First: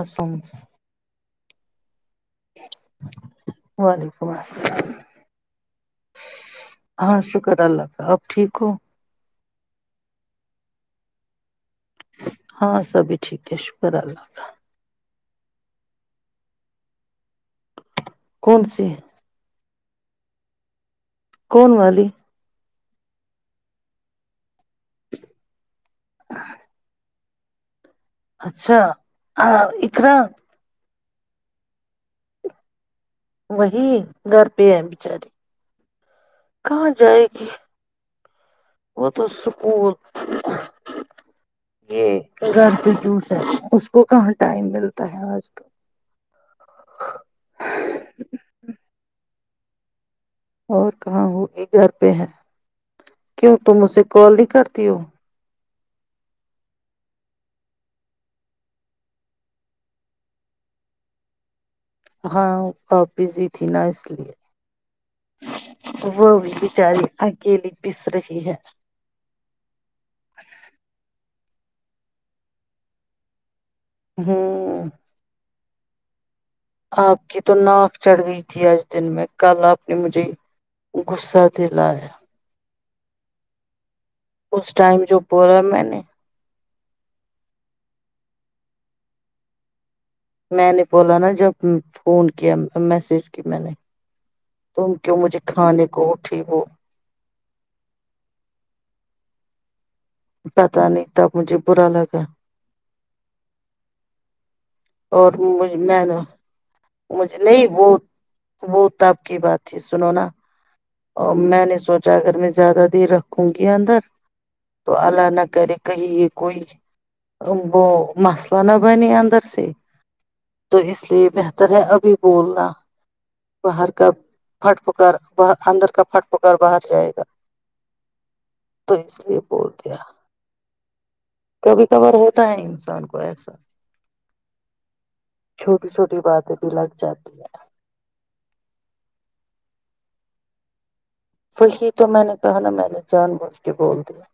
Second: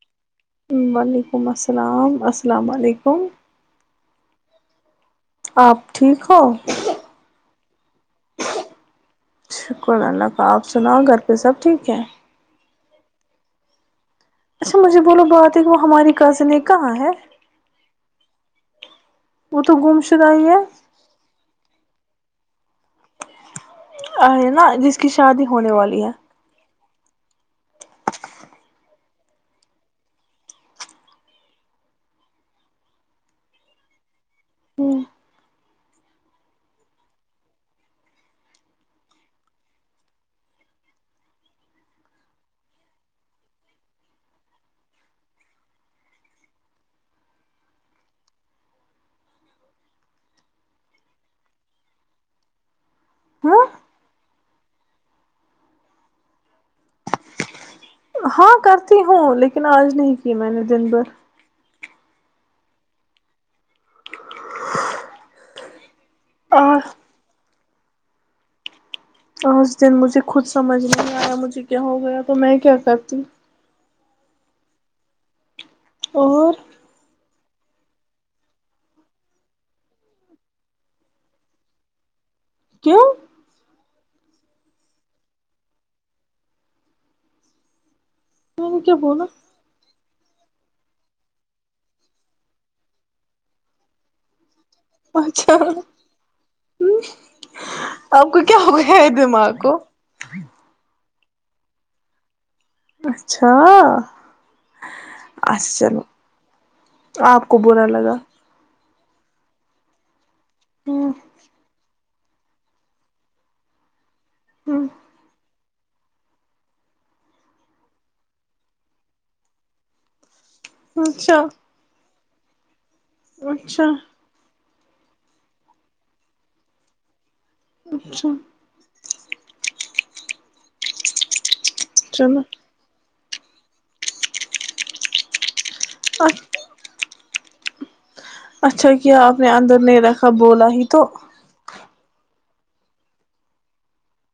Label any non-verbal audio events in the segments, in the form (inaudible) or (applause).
اسسام (unintelligible) یکم السلام (unintelligible) السلام علیکم وعلیکم السلام آپ ٹھیک ہو ہاں شکر اللہ کا اپ ٹھیک ہو شکر اللہ کا آپ سناؤ گھر پہ سب ٹھیک چ (unintelligible) ہاں سبھی ٹھیک ہے شکر اللہ کا اچھا مجھے بولو بات ہے کہ وہ ہماری کزن ہے کہاں ہے کون سے وہ تو گم شدائی ہے کون والی ا نا (unintelligible) جس کی شادی ہونے والی ہے اچھا اقرا وہی گھر پہ ہے بچاریے کہاں جائے گی وہ تو اسکول یہٹیٹ ہے اس کو کہاں ٹائم ملتا ہے آج تو اور کہاں ہوں یہ گھر پہ ہے کیوں ہاں تو مجے کال نہیں کرتی ہو ہاں کرتی ہوں لیکن آج نہیں کی میں نے دن بھر ہاں آپ بزی تھی نا اس لیے وہ بھی آج بچاری اکیلی پس رہی ہے اور دن مجتھ سے خوود سمجھ میں آ م کیا ہو گیا تو میں کیا کرتی ہاں (unintelligible) آپ کی تو ناک چڑھ گئی تھی آج دن میں کل آپ نے مجھے غصہ دلایا کیوں اس ٹائم جو بولا میں نے کیا بنا میں نے بولا نا جب فون کیا میسج کی میں نے تم کیوں مجھے اچھا کھانے کو اٹھی وہ ہ آپ کا کیا ہو گیا ہے دماغ (unintelligible) پت نہیں تب مجھے برا لگا اچھا اور اچھا چلو میں نے مجھے آپ کو نہیں برا ب لگا بت کتاب کی بات تھی سنو نا ہ ا میں نے سوچ جاگر میں زیادہ دیر رکھوں گی اندر ہ تو اللہ نہ کرے کہیں کوئی وہ مسئلہ نہ بنے اندر سے تو اس لیے اچھا بہتر ہے ابھی بلا اچھا پھٹ پکار ب اندر کا پھٹ پکار باہر جائے گا اچھا تو اس لیے بول دیا کبھی کبار چلو ہوتا ہے انسان کو پیسا چھوٹی چھوٹی باتیں بھی لگ جاتی ہیں اچھا کیا آپ نے اندر نہیں رکھا بولا ہی تو ف ہی تو میں نے کہ نا میں نے جان بوجھ کے بول دیا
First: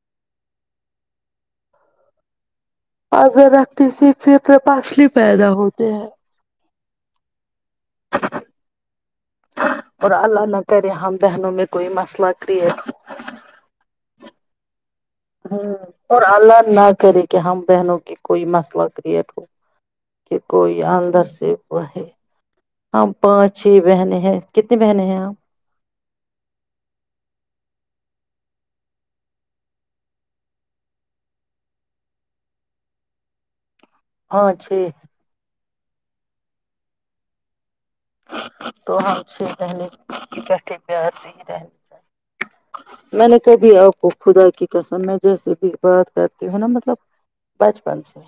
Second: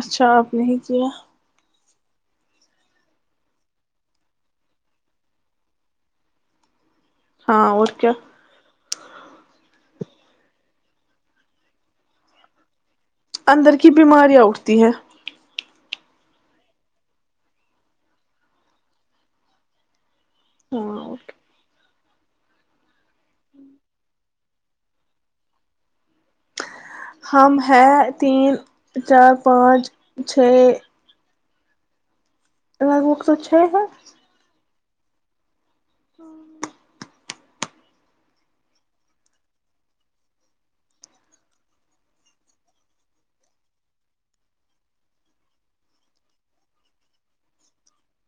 اچھا آپ نے ہی کیا اگرر رکھتی س پھرپاسلی پیدا ہوتے ہیں ہاں اور کیا اور اللہانہ کرے ہم ہم بہن میں کوئی مسئلہ کرریٹ اندر کی بیماریاں اٹھتی ہیں ہ اور اللہ نہ کرے کہ ہم بہنوں کی کوئی مسئلہ کریئٹ ہو کہ کوئی ہاں اندر سے پڑھے ہم پانچ چھ بہنیں ہیں کتنی بہنیں ہیں ہم ہم ہیں تین چار پانچ چھ لگ بگ توو چھ ہے ہاں چھ ہاں تو ہم چھ بہنے بیٹھے پیار سے ہی رہنے چاہیے میں نے کبھی آپ کو خدا کی قسم میں جیسے بھی بات کرتی ہوں نا مطلب بچپن سے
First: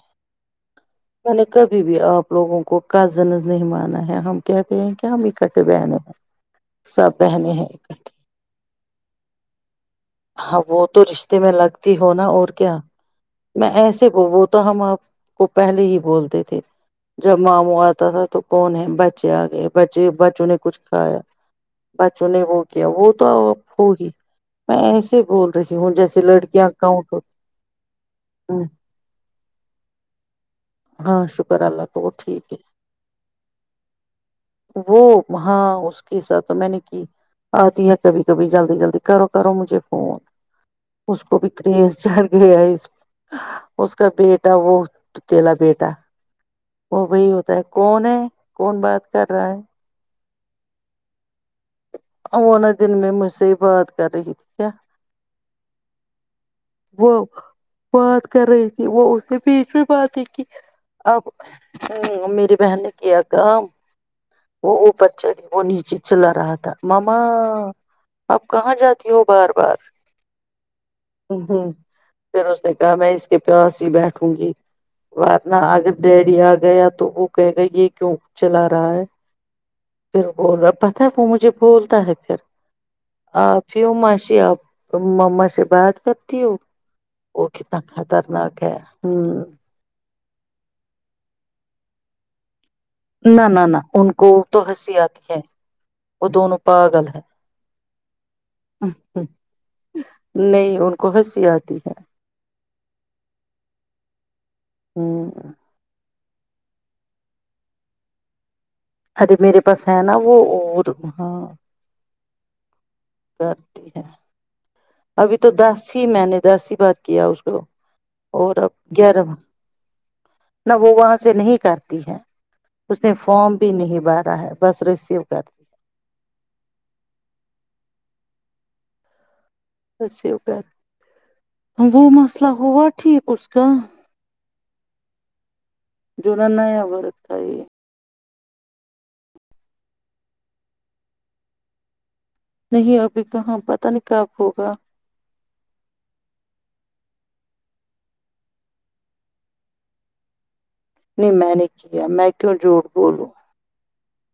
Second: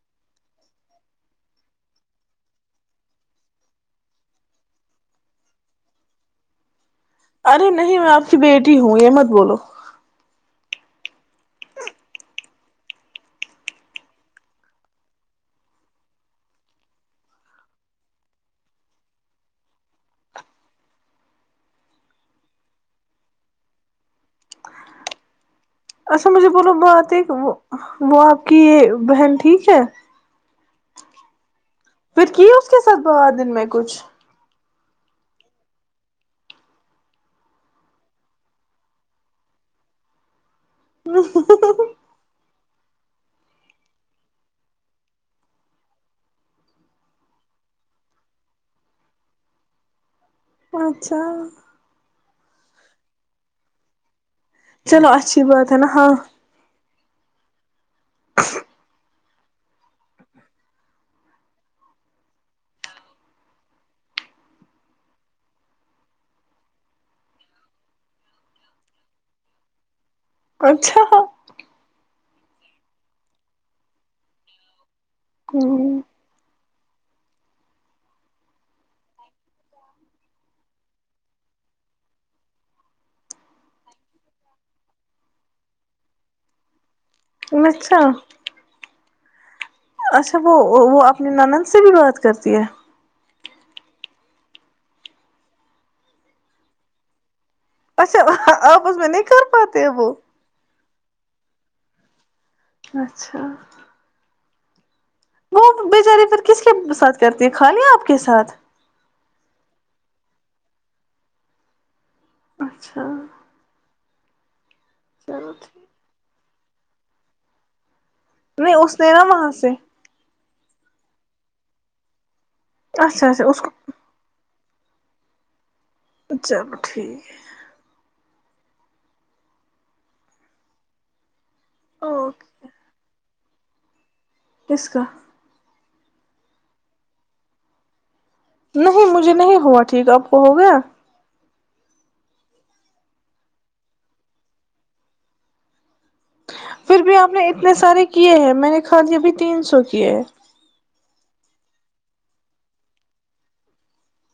میں نے کبھی بھی آپ لوگوں کو کزن نہیں مانا ہے ہم کہتے ہیں کیا ہم اکٹ بہن ہیں سب بہنیں ہیں ارے نہیں میں آپ کی بیٹی ہوں یہ مت بولو ہاں وہ تو رشتے میں لگتی ہو نا اور کیا میں ایسے وہ تو ہم آپ کو پہلے ہی بولتے تھے جب ماموں آتا تھا تو کون ہے ب بچے آ گئے بچے بچوں نے کچھ کھایا بچوں نے وہ کیا وہ تو ہو ہی میں ایسے ہی بول رہی ہوں جیسے اچھا مجھے لڑکیاں بولو بات کاؤنٹ ایک ہوتی وہ آپ کی ہیں۔ یہ بہن ٹھیک ہے ہاں شکر اللہ کا وہ پھر کی ٹھیک اس ہے کے ساتھ باد میں کچھ وہ ہاں اس کے ساتھ تو میں نے کی آتی ہے کبھی کبھی جلدی جلدی کرو کرو مجھے فون اس کو بھی کرریز چڑ گیا اس اس کا بیٹا وہ اکلا بیٹا وہ وہی ہوتا ہے کون ہے کون بات کر رہا ہے اچھا وہ دن میں مجھ سے ہی بات کر رہی تھی کیا چلو اچھی بات ہے نا ہاں وہ بات کر رہی تھی وہ اس کے بییچ بھی بات ہے کہ اب میری بہن نے کیا کام وہ اوپر چڑی وہ نیچے چلا رہا تھا ماما اپ کہاں جاتی ہو بار بار اچھا پھر اس نے کہا میں اس کے پیاس ہی بیٹھوں گی واتنہ اگر ڈیری آ گیا تو وہ کہ گا یہ کیوں چلا رہا ہے پھر بول رہا پتا وہ مجھے بولتا ہے پھر آپ ہیوں ماشی آپ ما سے بات کرتی ہو وہ کتنا اچھا خطرناک ہے ہاں اچھا وہ وہ اپنی نند سے بھی بات کرتی ہے نہ نہ نہ ان کو تو ہنسی آتی ہے وہ دونوں پاگل ہے اچھا آپس میں نہیں کر پاتے وہ نہیں ان کو ہنسی آتی ہے اچھا ہمم مب بچاری پھر کس کے ساتھ کرتی ہیں خالی آپ کے ساتھ ارے میرے پاس ہے نا وہ اور ہاں اچھا کرتی ہے ابھی تو چلو دس ٹھیک ہی میں نے دس ہی بات کیا اس کو اور اب نہیں اس نے نا گیارہ وہاں سے نہ وہ وہاں سے نہیں کرتی ہے اس نے اچھا اچھا فارم اس بھی کو نہیں بارا ہے بس رسیو کرتی ہے (unintelligible) چلو ٹھیک ہے (unintelligible) س سی کال وہ مسئلہ اوکے ہوا ٹھیک اس کا ک (inaudible) کس کا جونا ن وارک تھاائی نہیں مجھے نہیں ہوا ٹھیک آپ کو ہو گیا نہیں ابھی کہاں پت نہیںکاب ہوگا پھر بھی آپ نے اتنے سارے کیے ہیں میں نے خالی ابھی تین سو کیے ہے میں نے کیا میں کیوں جھوٹ بولوں م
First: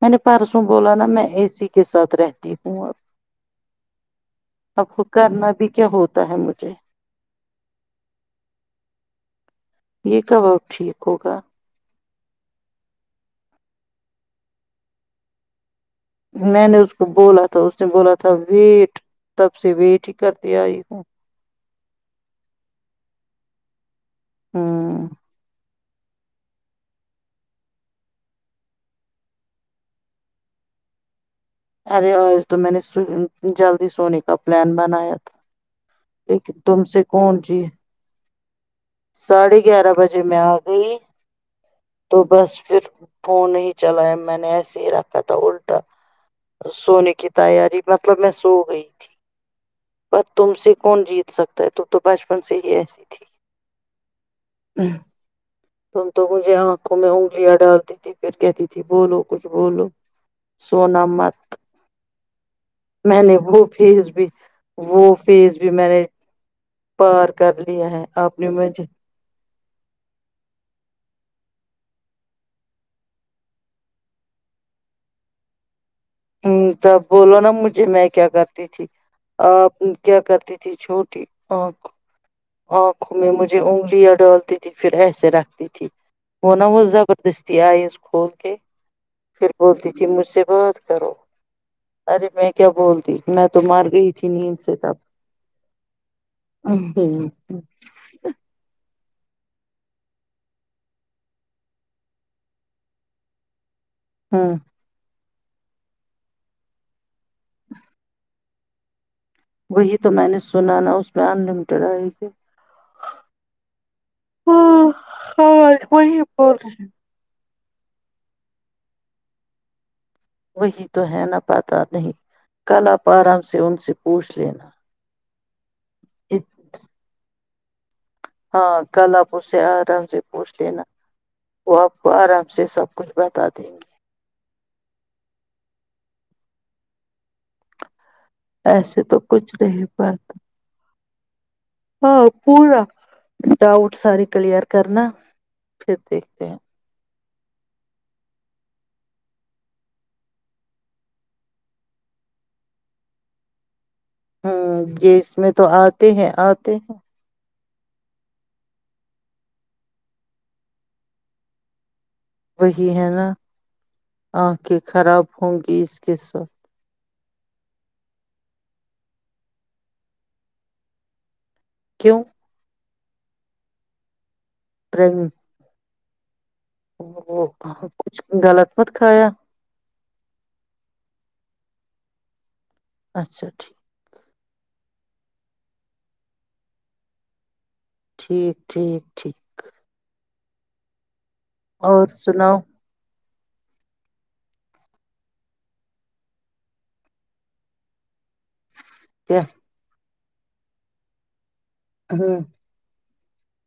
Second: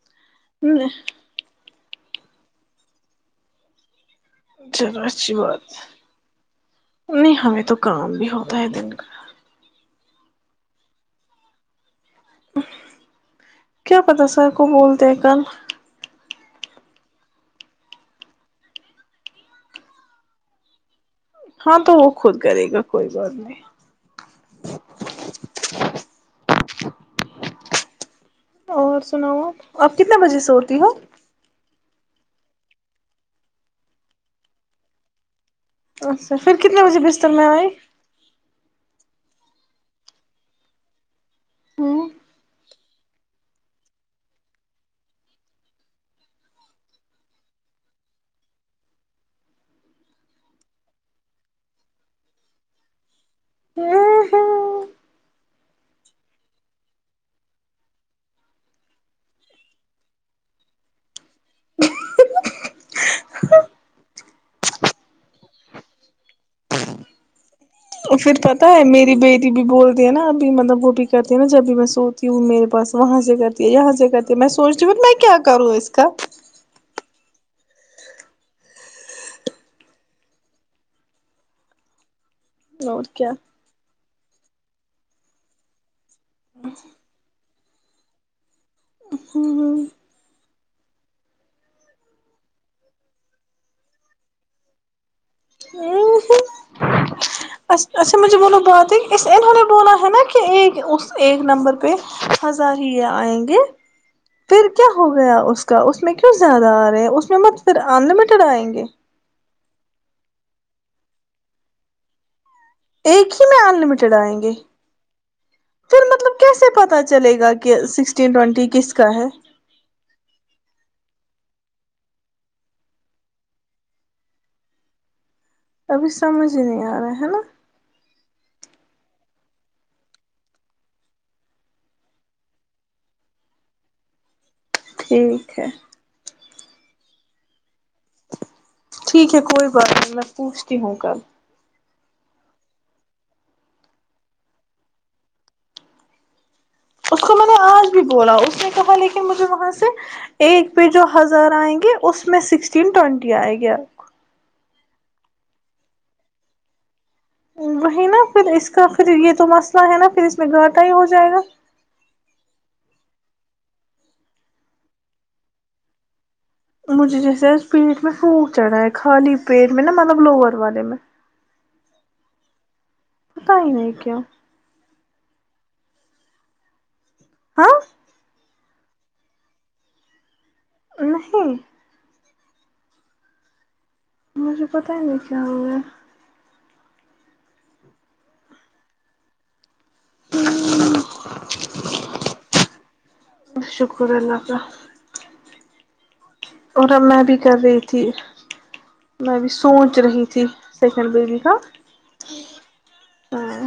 میں نے پرسوں بولا نا میں اے س کے ساتھ رہتی ہوں ا چلو اچھی بات ہوتا ہے مجھے نہیں ہمیں تو کام بھی ہوتا ہے دن کا یہ کباب ٹھیک ہوگا کیا پتا سر کو بولتے ہیں کن میں نے اس کو بولا تھا اس نے بولا تھا ویٹ تب سے ویٹ ہی کرتے آئی ہوں ہاں تو وہ خود کرے گا کوئی بات نہیں ہاں (unintelligible) اور سناؤ آپ آپ کتنے بجے سےوتی ہو ارے آج تو میں نے جلدی سونے کا پلان بنایا تھا اچھا پھر لیکن کتنے تم بجے سے بستر کون میں جی آئے ساڑھے گیارہ بجے میں آ گئی تو بس پھر (unintelligible) فون نہیں چلا ہے میں نے ایسے ہی رکھا تھا الٹا سونے کی تیاری مطلب میں سو گئی تھی پر تم سے کون جیت سکتا ہے ت تو بچپن سے ہی ایسی تھی ہ (inaudible) ہاں تم تو مجھے آنکھوں میں انگلیاں ڈالتی تھی پھر کہتی تھی بولو کچھ بولو سونا مت میں نے وہ فیس بھی وہ فیس بھی میں نے پار کر ل پھر پتا ہے میری بیٹی بھی بولتی ہیں نا ابھی مطلب وہ بھی کرتی ہے نا جب بھی میں سوتی ہوں میرے پاس وہاں سے کرتی ہے یہاں سے کرتی میں سوچتی ہوں میں کیا کروں اس کا ہ تب بولو نا مجھے میں کیا کرتی تھی آ کیا کرتی تھی چھوٹی آ کو اور آنکھوں میں کیا مجھے انگلں ڈال تی تھی پھر ایسے رکھتی تھی وہناا وہ زبردست د آئے اس کھول کے پھر ہ بولتی تھی مجھ سے بعات کرو ارے میں کیا بولتی میں تو مار گئی تھی نیند سے تب ہ جی (inaudible) ا اھا مجھے بولو بات ہی اس انہوں نے بولا ہے نا کہ ایک اس ایک نمبر پہ ہزاریہ آئیں گے ہاں پھر کیا ہوگا رہ اس کا اس میں کیوں زیادہ آ رہے ہیں اس (unintelligible) چڑ آیں گے (unintelligible) وہی تو میں نے سنا نا اس میں ان لمیٹیڈ آئے گی ایک ہی میں انلمیٹڈ آئیں گے ہاں ہاں پھر وہی مطلب بول کیسے رہی پتا چلے گا کہ سکسٹین ٹینٹی کس کا ہے وہی تو ہے نہ پاتا نہیں کل آپ آرام سے ان سے پوچھ لینا ابھی سمجھ ات- ہی نہیں آ رہا ہے نا ہاں کل آپ اس سے آرام سے پوچھ لینا وہ آپ کو آرام سے سب کچھ بتا دیں گے ٹھیک ہے (unintelligible) ایسے تو ٹھیک ہے کچھ کوئی بات نہیں میں پوچھتی ہوں کل ہاں پورا ڈاؤٹ ساریے کلیئر کرنا پھر دیکھتے ہیں اس کو میں نے آج بھی بولا اس نے کہا لیکن مجھے وہاں سے ایک پہ جو ہزار آئیں گے اس میں سکسٹین ٹینٹی آئے گی آپ ہ یہ اس میں تو آتے ہیں آتے ہیں وہی نا پھر اس کا پھر یہ تو مسئلہ ہے نا پھر اس میں گاٹا ہی ہو جائے گا وہی ہے نا آنکھیں خراب ہوں گی اس کے ساتھ مجھے جیسے پیٹ میں پھونک چڑھا ہے خالی پیٹ میں نا مطلب لوور والے میں کیوں (inaudible) پتا ہی نہیں کیاوں رہے گی (inaudible) ا ہاں کچھ غلط (unintelligible) خت کھایا (unintelligible) نہیں اچھا ٹھیک (inaudible) مجھے پتا ہی نہیں کیا ہو ہے ٹھیک ٹھیک ٹھیک ہ (inaudible) اور سناؤ شکر اللہ کا کا اور اب میں بھی کر رہی تھی میں کیا بھی سوچ رہی ت جی سیکنڈ بیبی کا ہاں (unintelligible) اور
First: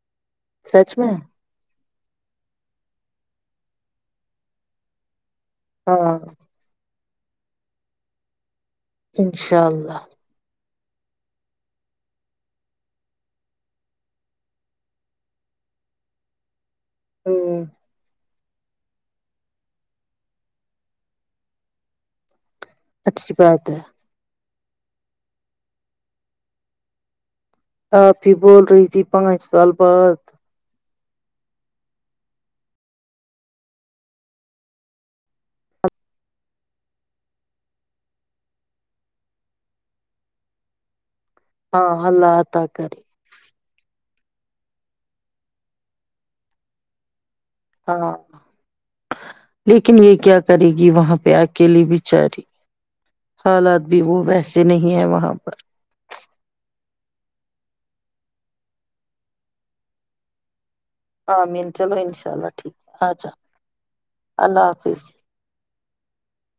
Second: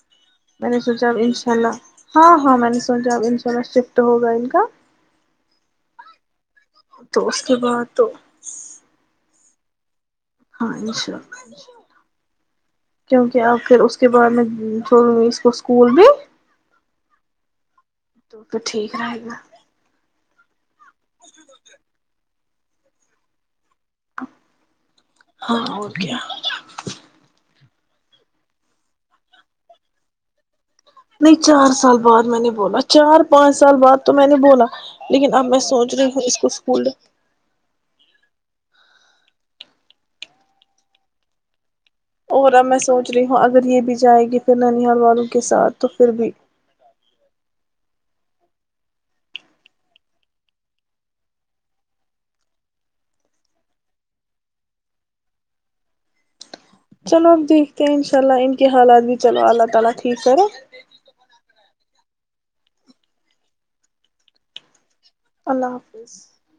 (inaudible) میں نے سوچا اب انشاء اللہ ہاں ہاں میں نے سوچا اب ان شور میں شفٹ ہوگا ان کا ہاں تو اس کے بعد تو انشاء اللہ (unintelligible) ہاں انشاء اللہ انشاءلہ کیونکہ اپ پھر اس کے بعد میں چھوڑوں گی اس کو اسکول بھی ہ (inaudible) تو تو ٹھیک رہے گا بے بتےے (unintelligible) اچھی بات ہے (unintelligible) ہاں ہو کیا آپ ہی بول رہی تھی پانچ سال بعد نہیں چار سال بعد میں نے بولا چار پانچ سال بعد تو میں نے بولا لیکن اب میں سوچ رہی ہوں اس کو اسکول ہاں اللہ اور اب عطا میں کرے سوچ رہی ہوں اگر یہ بھی جائے گی پھر ننیاال والوں کے ساتھ تو پھر بھی ہاں لیکن یہ کیا کرے گی وہاں پہ اکیلی بچاری حالات بھی وہ ویسے نہیں ہے وہاں پر انشاءاللہ ان کے حالات بھی چلو اللہ تعالی ٹھیک کرے آمین انشاء چلو ٹھیک ہے اچھا اللہ حافظ اللہ حافظ (unintelligible)